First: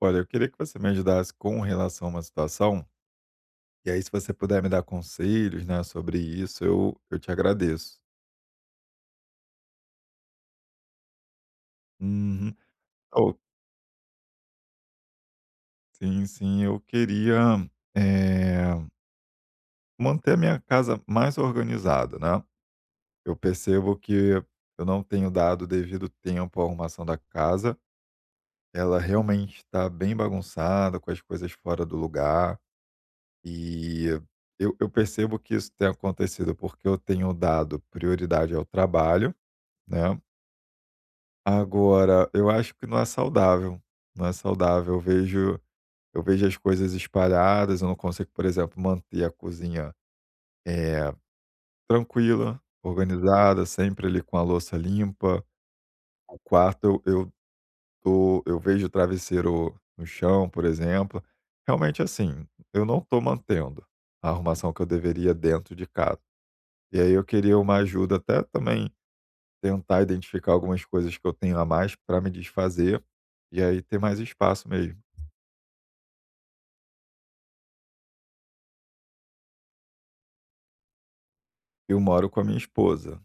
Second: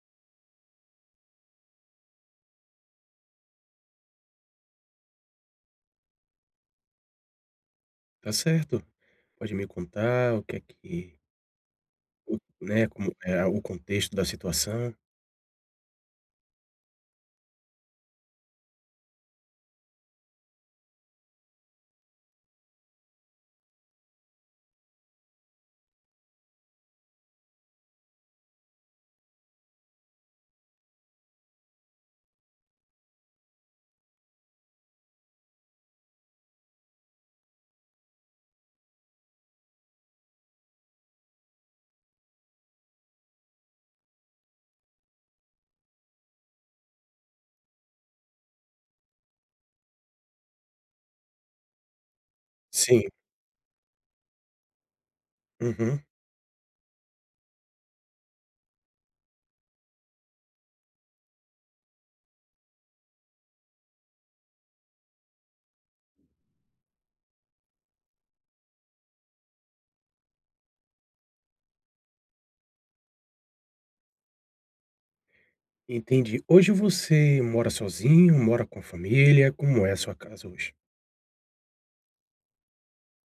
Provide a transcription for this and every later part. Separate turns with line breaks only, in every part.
Olha, eu queria que você me ajudasse com relação a uma situação, e aí se você puder me dar conselhos, né, sobre isso, eu te agradeço.
Tá certo. Pode me contar o que é que o
Uhum.
né, como
Oh,
é o contexto da situação?
sim, sim, eu queria eh, manter a minha casa mais organizada, né? Eu percebo que eu não tenho dado o devido tempo à arrumação da casa. Ela realmente está bem bagunçada, com as coisas fora do lugar. E eu percebo que isso tem acontecido porque eu tenho dado prioridade ao trabalho, né. Agora, eu acho que não é saudável, não é saudável. Eu vejo as coisas espalhadas, eu não consigo, por exemplo, manter a cozinha, eh, tranquila,
Sim.
organizada, sempre ali com a louça limpa.
Uhum.
O quarto eu vejo o travesseiro no chão, por exemplo. Realmente, assim, eu não estou mantendo a arrumação que eu deveria dentro de casa. E aí eu queria uma ajuda até também tentar identificar algumas coisas que eu tenho a mais para me desfazer, e aí ter mais espaço mesmo.
Entendi. Hoje você mora sozinho, mora com a família? Como é a sua casa hoje?
Eu moro com a minha esposa,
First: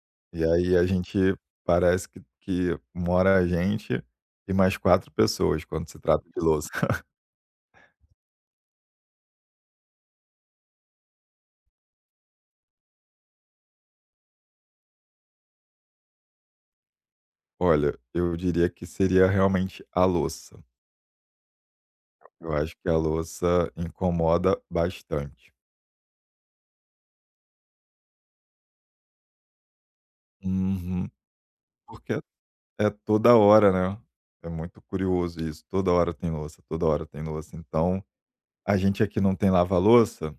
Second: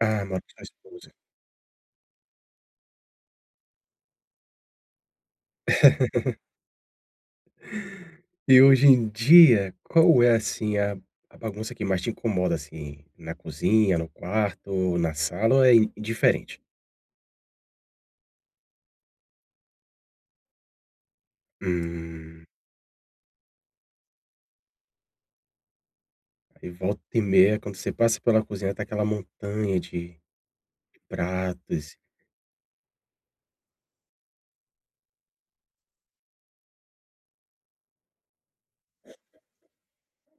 Ah, mora
e
com sua
aí a
esposa.
gente parece que mora a gente e mais 4 pessoas quando se trata de louça.
E hoje em dia, qual é, assim, a bagunça que mais te incomoda, assim? Na cozinha, no quarto, na sala ou é indiferente?
Olha, eu diria que seria realmente a louça.
Hum.
Eu acho que a louça incomoda bastante.
Aí volta e meia, quando você passa pela cozinha, tá aquela montanha de
Uhum.
pratos.
Porque é toda hora, né. É muito curioso isso, toda hora tem louça, toda hora tem louça. Então, a gente aqui não tem lava-louça.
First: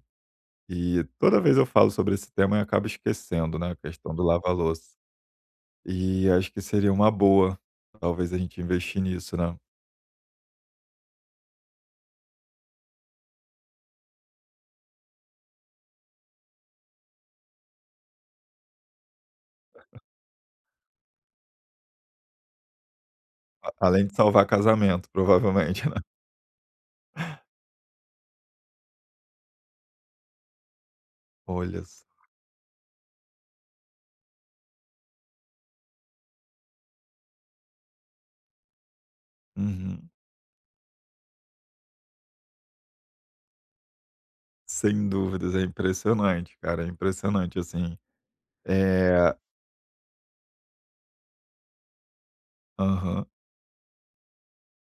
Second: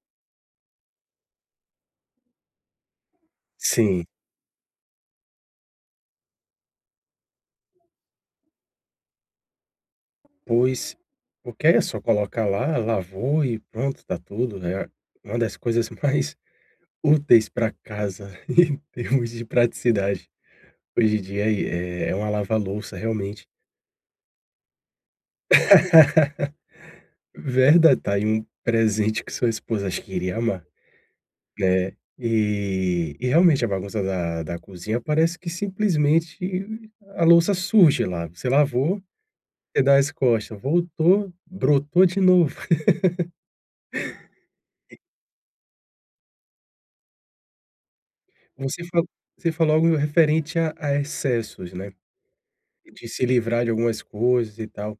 E toda vez eu falo sobre esse tema e acabo esquecendo, né, a
Sim.
questão do lava-louça. E acho que seria uma boa, talvez a gente investir nisso, né.
Pois, porque é só colocar lá, lavou e pronto, tá tudo. É uma das coisas mais úteis para casa em termos de praticidade. Hoje em dia é uma lava-louça realmente.
A Além de salvar casamento, provavelmente, né.
Verdade, tá aí um presente que sua esposa acho que iria amar,
Olha
né.
só.
E realmente a bagunça da cozinha parece que simplesmente a louça surge lá, você lavou, você dá
Uhum.
as costas, voltou, brotou de novo.
Sem dúvidas, é impressionante, cara, é impressionante, assim.
Você fa
É.
você falou algo referente a excessos, né, de
Aham.
se livrar de algumas coisas e tal.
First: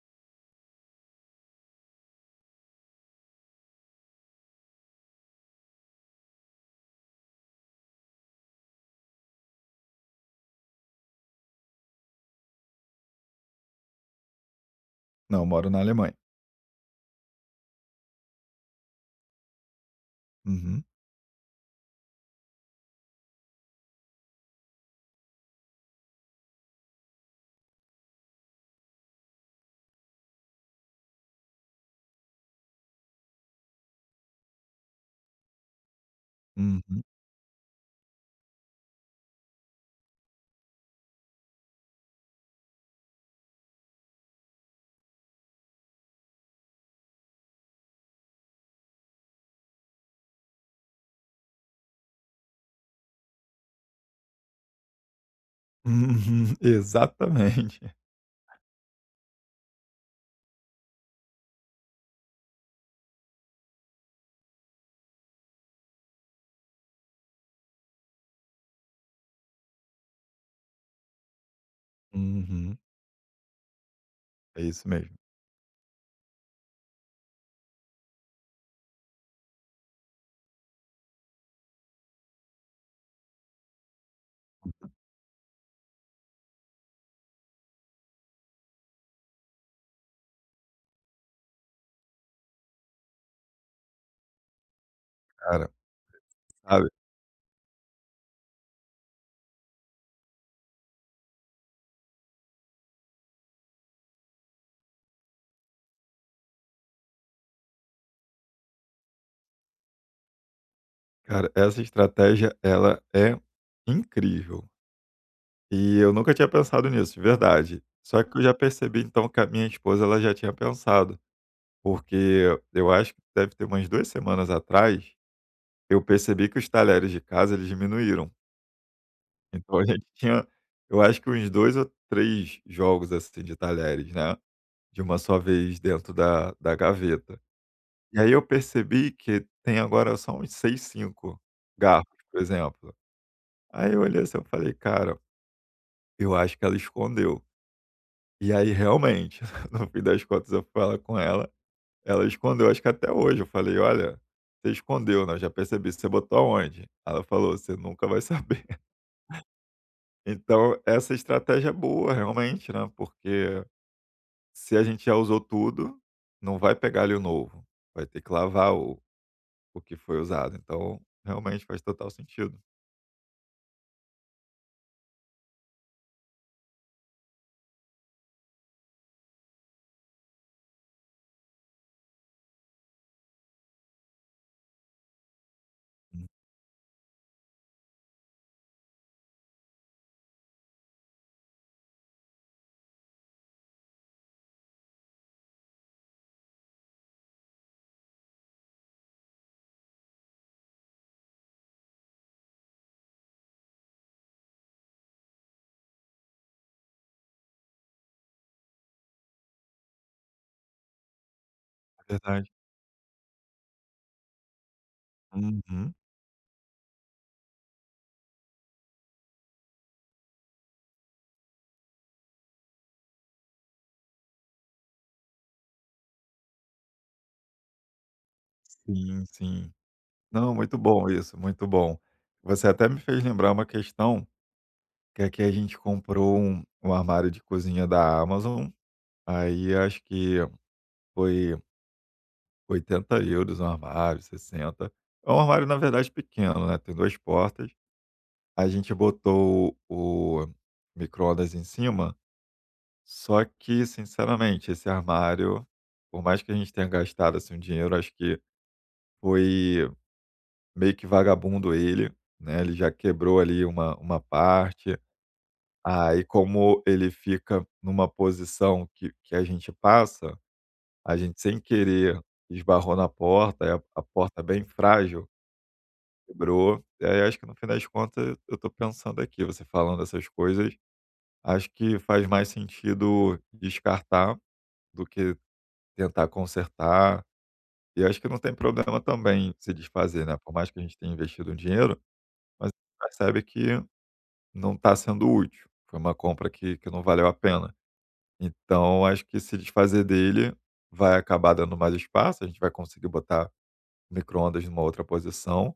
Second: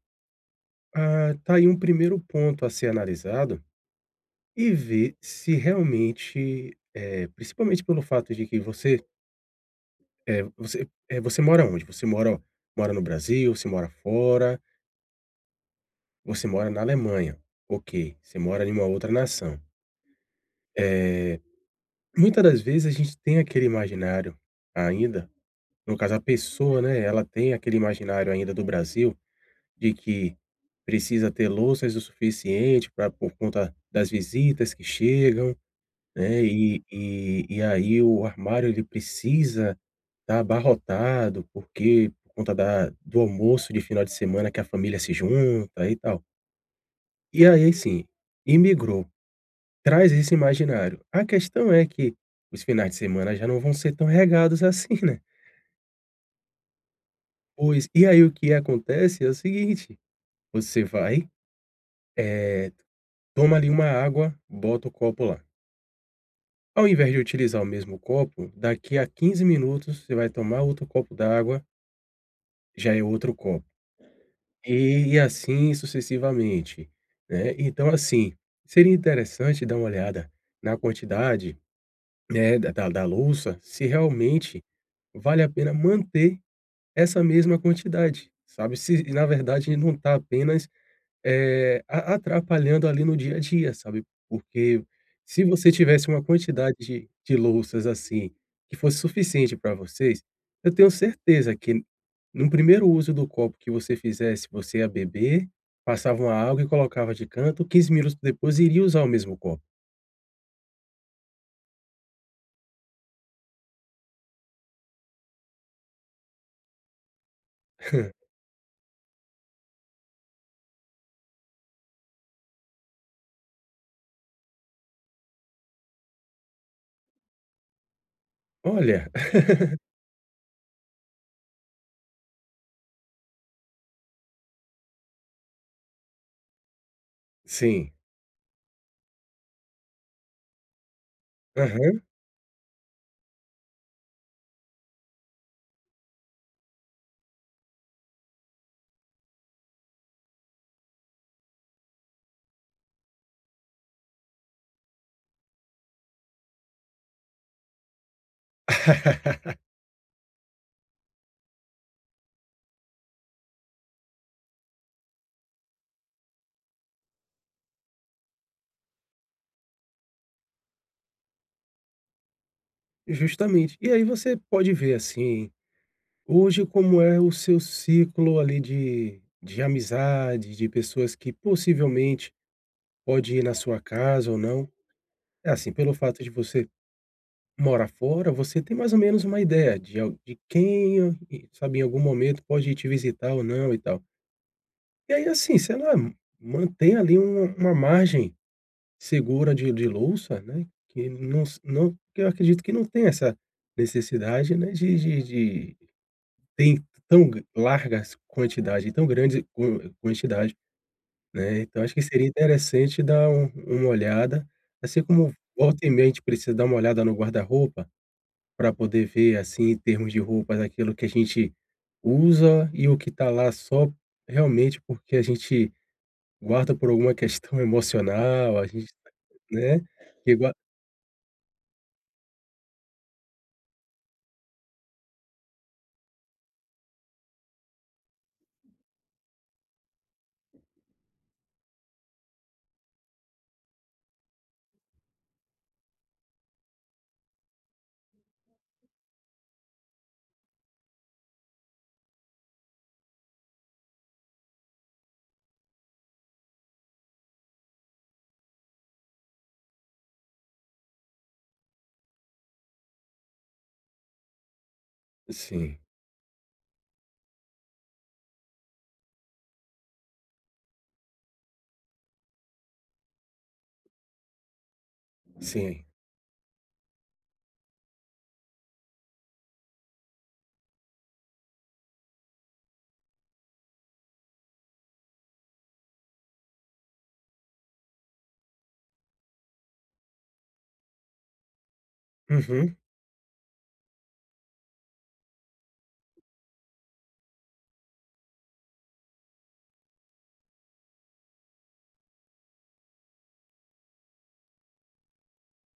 Ah, tá aí um primeiro ponto a ser analisado e ver se realmente, é principalmente pelo fato de que você mora onde? Você mora no Brasil, você mora fora,
Não, eu moro na Alemanha.
você mora na Alemanha, ok, você mora em uma outra nação.
Uhum,
Eh, Muita das vezes a gente tem aquele imaginário ainda, no caso a pessoa, né, ela tem aquele imaginário ainda do Brasil. De que precisa ter louças o suficiente para por conta das visitas que chegam, né,
uhum,
e
uhum,
e e aí o armário ele precisa estar abarrotado, porque por conta da do almoço de final de semana que a família se junta e tal. E aí sim, imigrou, traz esse imaginário. A questão é que os finais de semana já não vão ser tão regados assim, né. Pois,
exatamente.
e aí o que acontece é o seguinte, você vai, eh toma ali uma água, bota o copo lá. Ao invés de utilizar o mesmo copo, daqui a 15 minutos você vai tomar outro copo d'água,
Uhum,
já é outro copo.
é isso mesmo.
E assim sucessivamente, né. Então assim, seria interessante dar uma olhada na quantidade, né, da louça, se realmente vale a pena manter essa mesma quantidade, sabe. Se na verdade não está apenas a atrapalhando ali no dia a dia, sabe, porque se
Cara,
você tivesse uma quantidade
sabe,
de louças, assim, que fosse suficiente para vocês, eu tenho certeza que no primeiro uso do copo que você fizesse, você ia beber, passava uma água e colocava de canto, 15 minutos depois iria usar o mesmo copo.
cara, essa estratégia, ela é incrível. E eu nunca tinha pensado nisso, de verdade. Só que eu já percebi então que a minha esposa ela já tinha pensado, porque eu acho que deve ter umas 2 semanas atrás, eu percebi que os talheres de casa eles diminuíram.
Olha.
Então a gente tinha, eu acho que uns 2 ou 3 jogos assim de talheres, né, de uma só vez dentro da gaveta.
Sim.
E aí eu percebi que tem agora só uns 6 5
Aham.
garfos, por exemplo. Aí eu olhei assim, eu falei: "Cara, eu acho que ela escondeu". E aí, realmente, no fim das contas, eu fui falar com ela, ela escondeu, acho que até hoje. Eu falei: "Olha, você escondeu, né, eu já percebi, você botou aonde?" Ela falou: "Você nunca vai saber". Então, essa estratégia é boa, realmente, né, porque se a gente já usou tudo, não vai pegar ali o novo, vai ter que lavar o que foi usado. Então, realmente faz total sentido.
Justamente. E aí você pode ver, assim. Hoje, como é o seu ciclo ali de amizade, de pessoas que possivelmente pode ir na sua casa ou não? É assim, pelo fato
Hum,
de você morar fora, você tem mais ou menos uma ideia de quem, eh, e sabe, em algum momento pode ir te visitar ou não e tal. E aí, assim, sei lá, mantém ali uma margem segura de louça, né, que não se não que eu acredito que não tem essa necessidade, né, de Tem tão g largas quantidade, tão grande quan quantidade, né, então acho que
é
seria
verdade.
interessante dar uma olhada, assim como volta e
Uhum.
meia a gente precisa dar uma olhada no guarda-roupa, para poder ver, assim, em termos de roupas, aquilo que a gente usa e o que está lá só realmente porque a gente guarda por alguma questão emocional, a gente,
Sim, sim.
né, que gua
Não, muito bom isso, muito bom. Você até me fez lembrar uma questão. Que aqui a gente comprou um armário de cozinha da Amazon, aí acho que foi 80 euros um armário, 60. É um armário, na verdade, pequeno, né, tem 2 portas. A gente botou o micro-ondas em cima, só que, sinceramente, esse armário, por mais que a gente tenha gastado, assim, um dinheiro, acho que foi meio que vagabundo ele, né, ele já quebrou ali uma parte.
sim,
Aí, como ele fica numa posição que a gente passa, a gente sem querer esbarrou na porta, aí a porta bem frágil,
sim.
quebrou, e aí acho que no fim das contas eu tô pensando aqui, você falando essas coisas, acho que faz mais sentido descartar do que tentar consertar, e acho que não tem problema também se desfazer, né, por mais que a gente tenha investido um dinheiro, mas
Uhum,
percebe que não está sendo útil, foi uma compra que não valeu a pena. Então, acho que se desfazer dele vai acabar dando mais espaço, a gente vai conseguir botar micro-ondas numa outra posição.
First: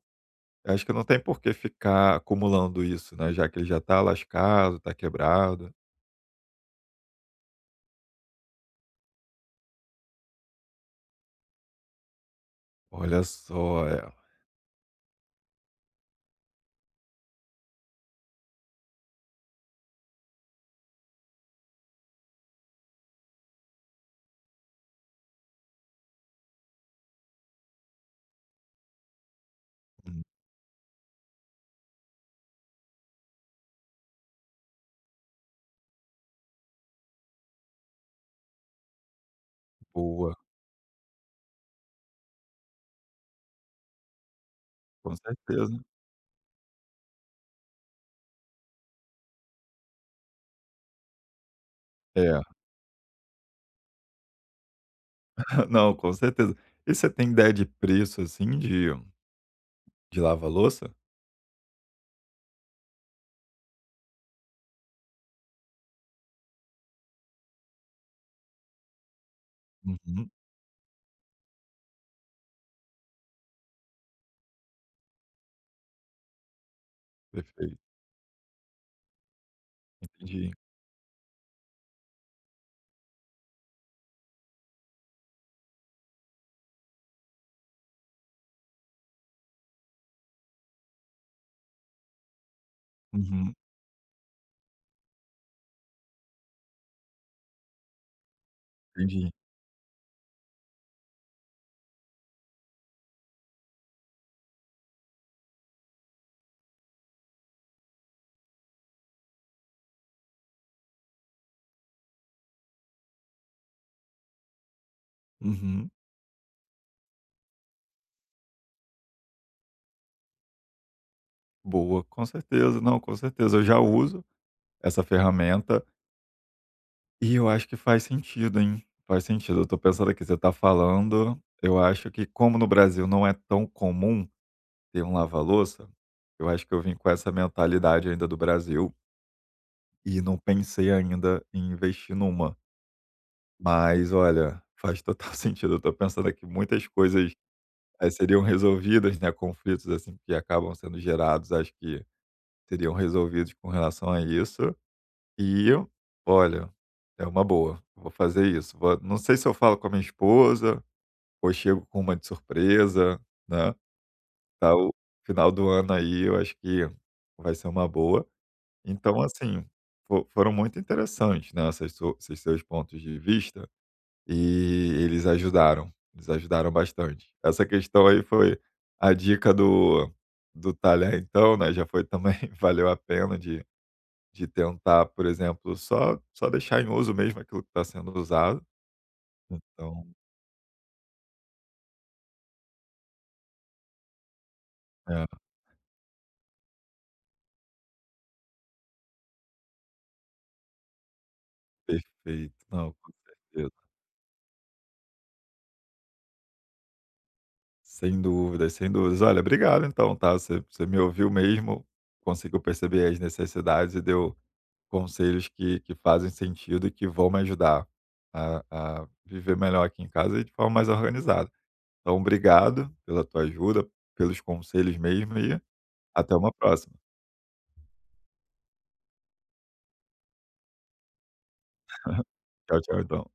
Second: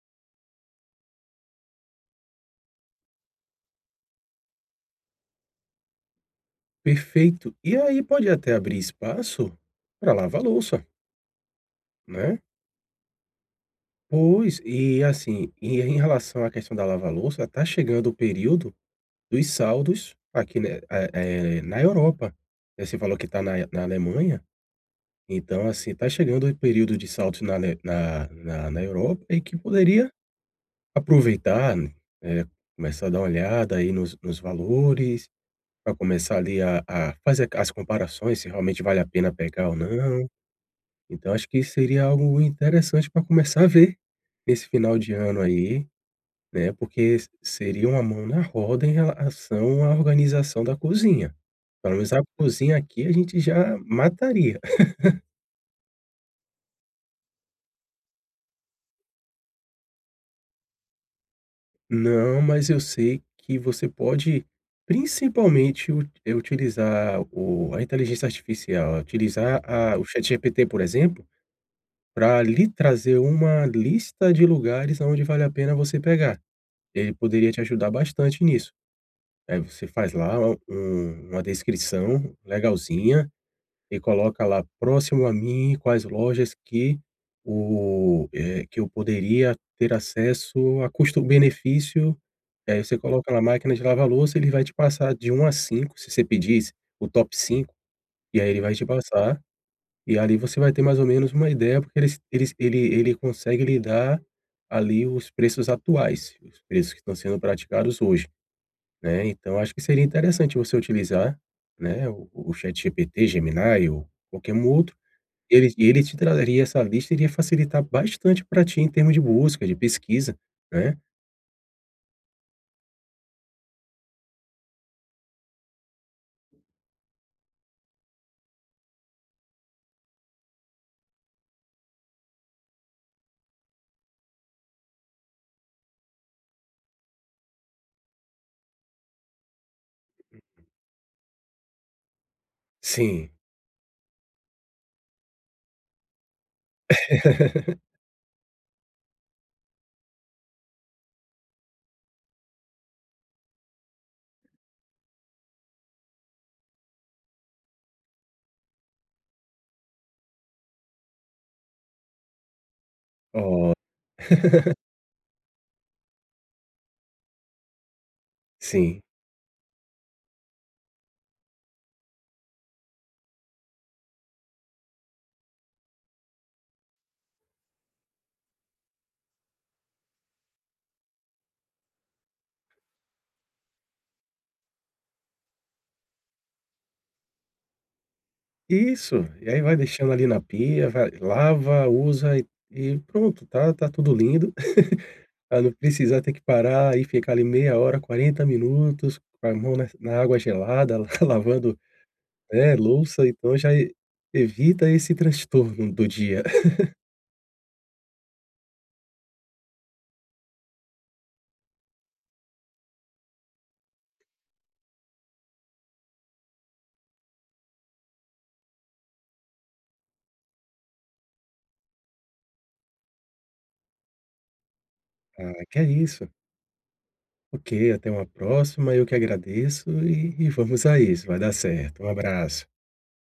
Acho que não tem por que ficar acumulando isso, né, já que ele já está lascado, está quebrado.
perfeito. E aí pode até abrir espaço para lavar louça, né?
Olha só, é.
Pois, e assim, e em relação à questão da lava-louça, tá chegando o período dos saldos aqui, né, na Europa. Eh, você falou que tá na Alemanha, então, assim, tá chegando o período de saldos na Ale na na na Europa e que poderia
Hum,
aproveitar, né, eh, começar a dar uma olhada aí nos valores, para começar ali a fazer as comparações, se realmente vale a pena pegar ou não.
boa,
Então acho que seria algo interessante para começar a ver nesse final de
com
ano
certeza.
aí. Né, porque seria uma mão na roda em relação à organização da cozinha. Pelo menos a
É.
cozinha aqui a gente já mataria.
Não, com certeza. E você tem ideia de preço, assim, de lava-louça?
Não, mas eu sei que você pode principalmente utilizar o a inteligência artificial, utilizar a o
Uhum,
ChatGPT, por exemplo, para lhe trazer uma lista de lugares aonde vale a pena você pegar. Ele poderia te
perfeito,
ajudar bastante nisso. Aí você faz lá
entendi.
uma descrição legalzinha. E coloca lá: "Próximo a mim, quais lojas que eu poderia ter acesso a custo-benefício". E aí você coloca na
Uhum,
máquina de lavar louça, ele vai te passar de um a 5 se você pedisse o top 5 e aí ele vai te
entendi.
passar, e ali você vai ter mais ou menos uma ideia, porque ele consegue lhe dar ali os preços atuais, os preços que estão sendo praticados hoje, né. Então acho que seria interessante você utilizar, né, o ChatGPT, Gemini ou qualquer um outro
Uhum,
ele te traria essa lista, iria facilitar bastante para ti em termos de busca, de pesquisa, né.
boa, com certeza. Não, com certeza, eu já uso essa ferramenta. E eu acho que faz sentido, hein. Faz sentido. Eu tô pensando aqui, você tá falando, eu acho que como no Brasil não é tão comum ter um lava-louça, eu acho que eu vim com essa mentalidade ainda do Brasil e não pensei ainda em investir numa.
Sim.
Mas olha, faz total sentido. Eu tô pensando aqui muitas coisas, seriam resolvidas, né, conflitos, assim, que acabam sendo gerados, acho que seriam resolvidos com relação a isso. E eu olha, é uma boa, vou fazer isso, vou não sei se eu falo com a minha esposa ou chego com uma de surpresa,
Ó.
né, tá o final do ano aí, eu acho que vai ser uma boa.
Sim.
Então, assim, fo foram muito interessantes, né, essas su esses seus pontos de vista e eles ajudaram bastante. Essa questão aí foi a dica do talher então, né, já foi também valeu a pena de tentar, por exemplo, só deixar em uso mesmo aquilo que está sendo usado.
Isso. E aí vai
Então
deixando ali na pia, vai lava, usa e pronto, tá tudo lindo,
é,
pra não precisar ter que parar e ficar ali meia hora, 40 minutos com a mão na água gelada, la lavando,
perfeito.
né,
Não, com
louça. Então já
certeza.
evita esse transtorno do dia.
Sem dúvidas, sem dúvidas. Olha, obrigado então, tá. Você me ouviu mesmo, conseguiu perceber as necessidades e deu conselhos que fazem sentido e que vão me ajudar a viver melhor aqui em casa e de forma mais organizada. Então obrigado pela tua ajuda, pelos conselhos mesmo e
Ah, que é isso.
até uma próxima.
Ok, até uma próxima. Eu que agradeço e vamos a isso. Vai dar certo. Um abraço.
Tchau, tchau, então.